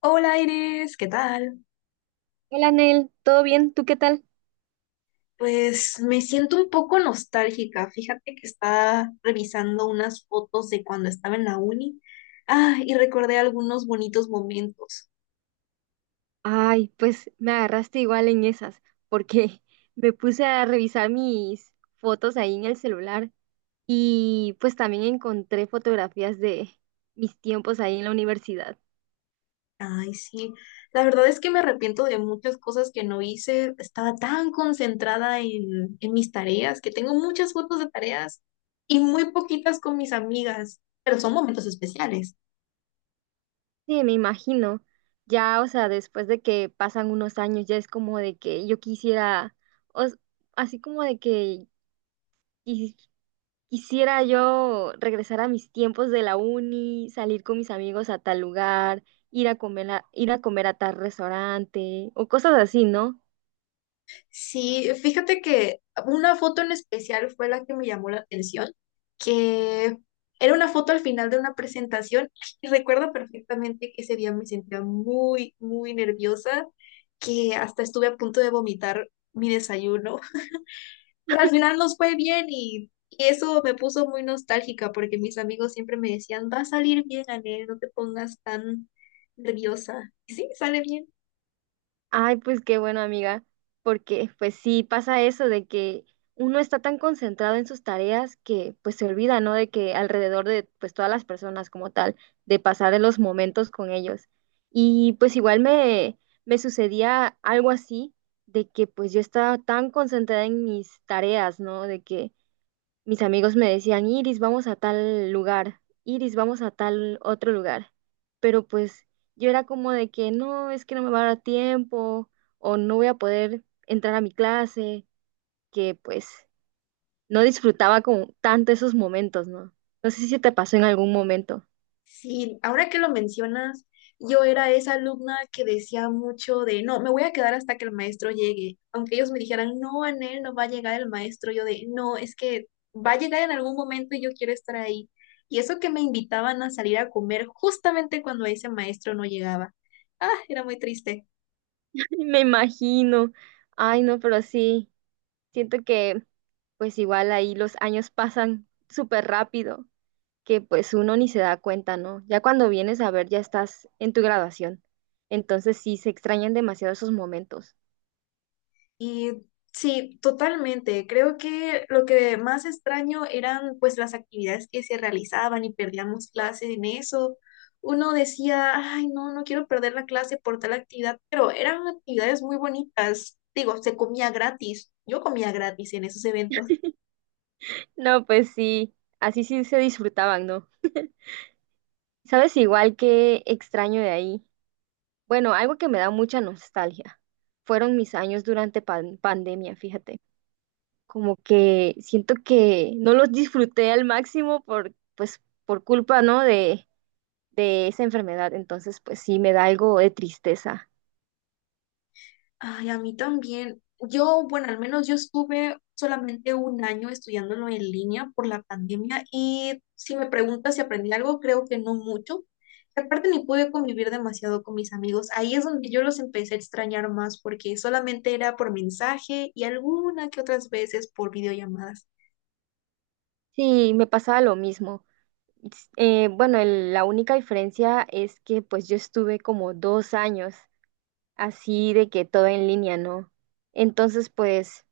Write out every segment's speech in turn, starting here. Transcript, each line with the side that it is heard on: left: Hola, Iris, ¿qué tal?
right: Hola, Nel, ¿todo bien? ¿Tú qué tal?
left: Pues me siento un poco nostálgica. Fíjate que estaba revisando unas fotos de cuando estaba en la uni. Ah, y recordé algunos bonitos momentos.
right: Ay, pues me agarraste igual en esas, porque me puse a revisar mis fotos ahí en el celular y pues también encontré fotografías de mis tiempos ahí en la universidad.
left: Ay, sí. La verdad es que me arrepiento de muchas cosas que no hice. Estaba tan concentrada en mis tareas, que tengo muchas fotos de tareas y muy poquitas con mis amigas, pero son momentos especiales.
right: Sí, me imagino. Ya, o sea, después de que pasan unos años, ya es como de que yo quisiera, o s- así como de que quisiera yo regresar a mis tiempos de la uni, salir con mis amigos a tal lugar, ir a comer a tal restaurante o cosas así, ¿no?
left: Sí, fíjate que una foto en especial fue la que me llamó la atención, que era una foto al final de una presentación y recuerdo perfectamente que ese día me sentía muy, muy nerviosa, que hasta estuve a punto de vomitar mi desayuno. Pero al final nos fue bien y eso me puso muy nostálgica, porque mis amigos siempre me decían, va a salir bien, Anel, no te pongas tan nerviosa. Y sí, sale bien.
right: Ay, pues qué bueno, amiga, porque pues sí pasa eso de que uno está tan concentrado en sus tareas que pues se olvida, ¿no? De que alrededor de pues todas las personas como tal, de pasar los momentos con ellos. Y pues me sucedía algo así, de que pues yo estaba tan concentrada en mis tareas, ¿no? De que mis amigos me decían, Iris, vamos a tal lugar, Iris, vamos a tal otro lugar. Pero pues yo era como de que no, es que no me va a dar tiempo o no voy a poder entrar a mi clase, que pues no disfrutaba como tanto esos momentos, ¿no? No sé si te pasó en algún momento.
left: Sí, ahora que lo mencionas, yo era esa alumna que decía mucho de, no, me voy a quedar hasta que el maestro llegue. Aunque ellos me dijeran, no, Anel, no va a llegar el maestro, yo de, no, es que va a llegar en algún momento y yo quiero estar ahí. Y eso que me invitaban a salir a comer justamente cuando ese maestro no llegaba. Ah, era muy triste.
right: Me imagino. Ay, no, pero sí, siento que pues igual ahí los años pasan súper rápido, que pues uno ni se da cuenta, ¿no? Ya cuando vienes a ver, ya estás en tu graduación. Entonces sí, se extrañan demasiado esos momentos.
left: Y sí, totalmente. Creo que lo que más extraño eran pues las actividades que se realizaban y perdíamos clases en eso. Uno decía, ay, no, no quiero perder la clase por tal actividad, pero eran actividades muy bonitas. Digo, se comía gratis. Yo comía gratis en esos eventos.
right: No, pues sí, así sí se disfrutaban, ¿no? ¿Sabes igual que extraño de ahí? Bueno, algo que me da mucha nostalgia. Fueron mis años durante pandemia, fíjate. Como que siento que no los disfruté al máximo por, pues, por culpa, ¿no? De esa enfermedad. Entonces, pues sí, me da algo de tristeza.
left: Ay, a mí también. Yo, bueno, al menos yo estuve solamente un año estudiándolo en línea por la pandemia, y si me preguntas si aprendí algo, creo que no mucho. Y aparte, ni pude convivir demasiado con mis amigos. Ahí es donde yo los empecé a extrañar más, porque solamente era por mensaje y alguna que otras veces por videollamadas.
right: Sí, me pasaba lo mismo. Bueno, la única diferencia es que pues yo estuve como dos años así de que todo en línea, ¿no? Entonces pues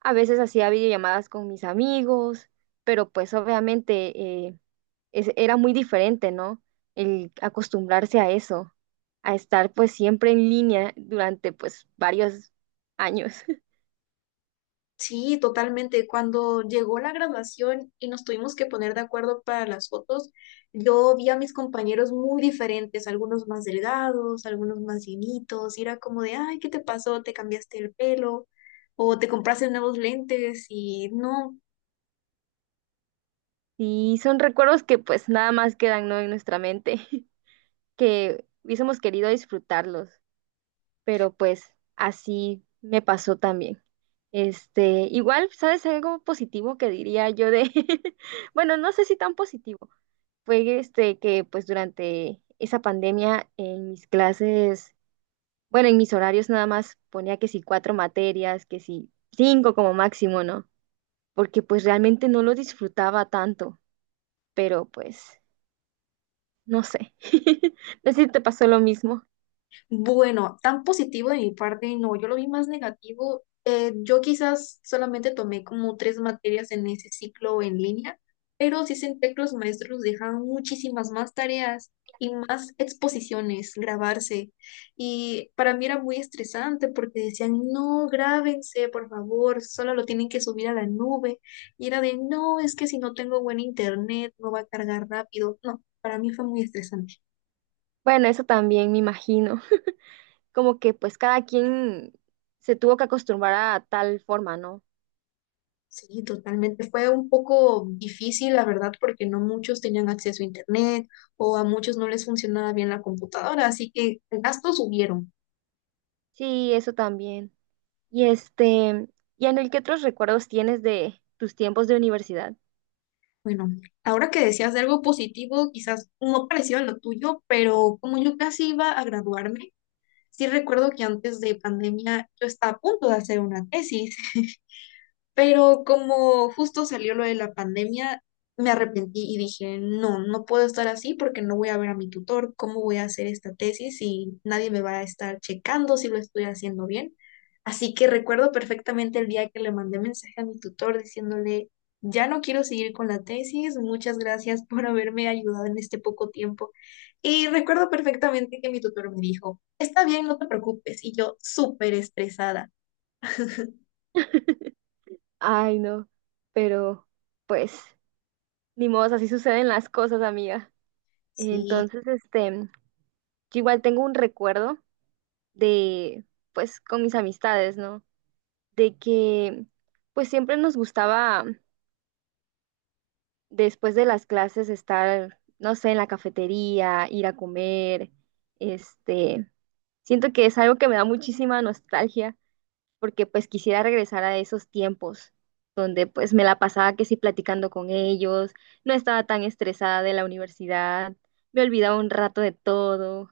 right: a veces hacía videollamadas con mis amigos, pero pues obviamente era muy diferente, ¿no? El acostumbrarse a eso, a estar pues siempre en línea durante pues varios años.
left: Sí, totalmente. Cuando llegó la graduación y nos tuvimos que poner de acuerdo para las fotos, yo vi a mis compañeros muy diferentes, algunos más delgados, algunos más llenitos, y era como de, ay, ¿qué te pasó? ¿Te cambiaste el pelo? ¿O te compraste nuevos lentes? Y no.
right: Y son recuerdos que pues nada más quedan, ¿no? En nuestra mente, que hubiésemos querido disfrutarlos, pero pues así me pasó también. Igual, ¿sabes algo positivo que diría yo de, bueno, no sé si tan positivo, fue este que pues durante esa pandemia en mis clases, bueno, en mis horarios nada más ponía que si cuatro materias, que si cinco como máximo, ¿no? Porque pues realmente no lo disfrutaba tanto, pero pues, no sé, no sé si te pasó lo mismo.
left: Bueno, tan positivo de mi parte, no, yo lo vi más negativo. Yo quizás solamente tomé como tres materias en ese ciclo en línea, pero sí senté que los maestros dejaban muchísimas más tareas y más exposiciones, grabarse. Y para mí era muy estresante, porque decían, no, grábense, por favor, solo lo tienen que subir a la nube. Y era de, no, es que si no tengo buen internet, no va a cargar rápido. No, para mí fue muy estresante.
right: Bueno, eso también me imagino, como que pues cada quien se tuvo que acostumbrar a tal forma, ¿no?
left: Sí, totalmente. Fue un poco difícil, la verdad, porque no muchos tenían acceso a internet o a muchos no les funcionaba bien la computadora, así que gastos hubieron.
right: Sí, eso también. Y este, ¿Y Anel, qué otros recuerdos tienes de tus tiempos de universidad?
left: Bueno, ahora que decías de algo positivo, quizás no parecido a lo tuyo, pero como yo casi iba a graduarme, sí recuerdo que antes de pandemia yo estaba a punto de hacer una tesis. Pero como justo salió lo de la pandemia, me arrepentí y dije, no, no puedo estar así, porque no voy a ver a mi tutor, ¿cómo voy a hacer esta tesis si nadie me va a estar checando si lo estoy haciendo bien? Así que recuerdo perfectamente el día que le mandé mensaje a mi tutor diciéndole, ya no quiero seguir con la tesis, muchas gracias por haberme ayudado en este poco tiempo. Y recuerdo perfectamente que mi tutor me dijo, está bien, no te preocupes. Y yo súper estresada.
right: Ay, no, pero pues ni modo, así suceden las cosas, amiga.
left: Sí.
right: Entonces, yo igual tengo un recuerdo de, pues, con mis amistades, ¿no? De que, pues, siempre nos gustaba después de las clases estar, no sé, en la cafetería, ir a comer, este, siento que es algo que me da muchísima nostalgia porque pues quisiera regresar a esos tiempos donde pues me la pasaba que sí platicando con ellos, no estaba tan estresada de la universidad, me olvidaba un rato de todo.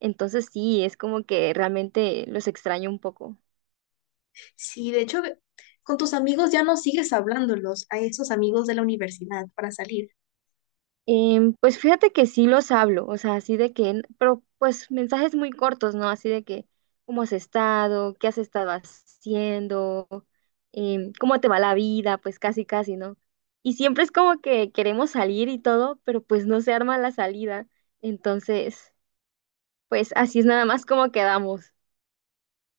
right: Entonces sí, es como que realmente los extraño un poco.
left: Sí, de hecho, con tus amigos ya no sigues hablándolos, a esos amigos de la universidad para salir.
right: Pues fíjate que sí los hablo, o sea, así de que, pero pues mensajes muy cortos, ¿no? Así de que, ¿cómo has estado? ¿Qué has estado haciendo? ¿Cómo te va la vida? Pues casi, casi, ¿no? Y siempre es como que queremos salir y todo, pero pues no se arma la salida. Entonces, pues así es nada más como quedamos.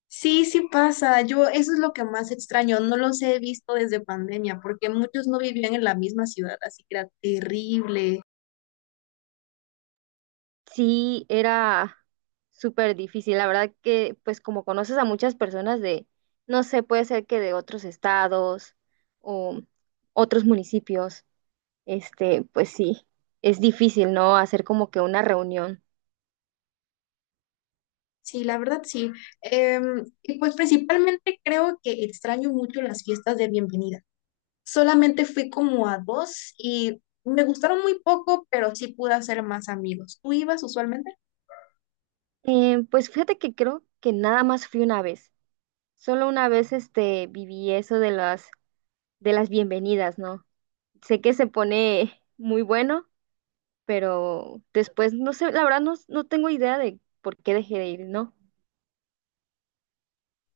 left: Sí, sí pasa, yo eso es lo que más extraño, no los he visto desde pandemia porque muchos no vivían en la misma ciudad, así que era terrible.
right: Sí, era súper difícil. La verdad que, pues como conoces a muchas personas de, no sé, puede ser que de otros estados o otros municipios, pues sí, es difícil, ¿no? Hacer como que una reunión.
left: Sí, la verdad sí. Em, y pues principalmente creo que extraño mucho las fiestas de bienvenida. Solamente fui como a dos y me gustaron muy poco, pero sí pude hacer más amigos. ¿Tú ibas usualmente?
right: Pues fíjate que creo que nada más fui una vez. Solo una vez, viví eso de de las bienvenidas, ¿no? Sé que se pone muy bueno, pero después, no sé, la verdad no, no tengo idea de por qué dejé de ir, ¿no?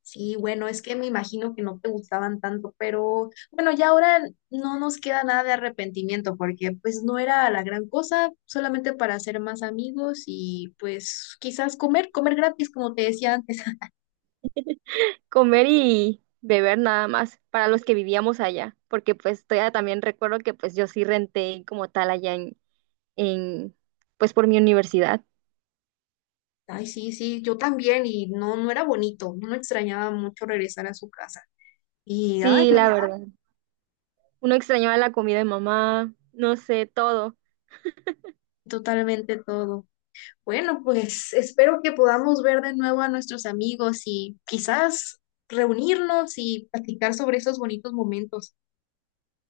left: Sí, bueno, es que me imagino que no te gustaban tanto, pero bueno, ya ahora no nos queda nada de arrepentimiento, porque pues no era la gran cosa, solamente para hacer más amigos y pues quizás comer, comer gratis, como te decía antes.
right: Comer y beber nada más para los que vivíamos allá, porque pues todavía también recuerdo que pues yo sí renté como tal allá en pues por mi universidad.
left: Ay, sí, sí, yo también, y no, no era bonito, no me extrañaba mucho regresar a su casa. Y ay,
right: Sí, la
left: no,
right: verdad. Uno extrañaba la comida de mamá, no sé, todo.
left: totalmente todo. Bueno, pues espero que podamos ver de nuevo a nuestros amigos y quizás reunirnos y platicar sobre esos bonitos momentos.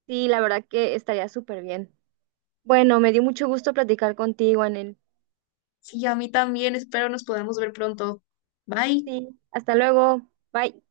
right: Sí, la verdad que estaría súper bien. Bueno, me dio mucho gusto platicar contigo, Anel.
left: Sí, a mí también, espero nos podamos ver pronto. Bye.
right: Sí, hasta luego. Bye.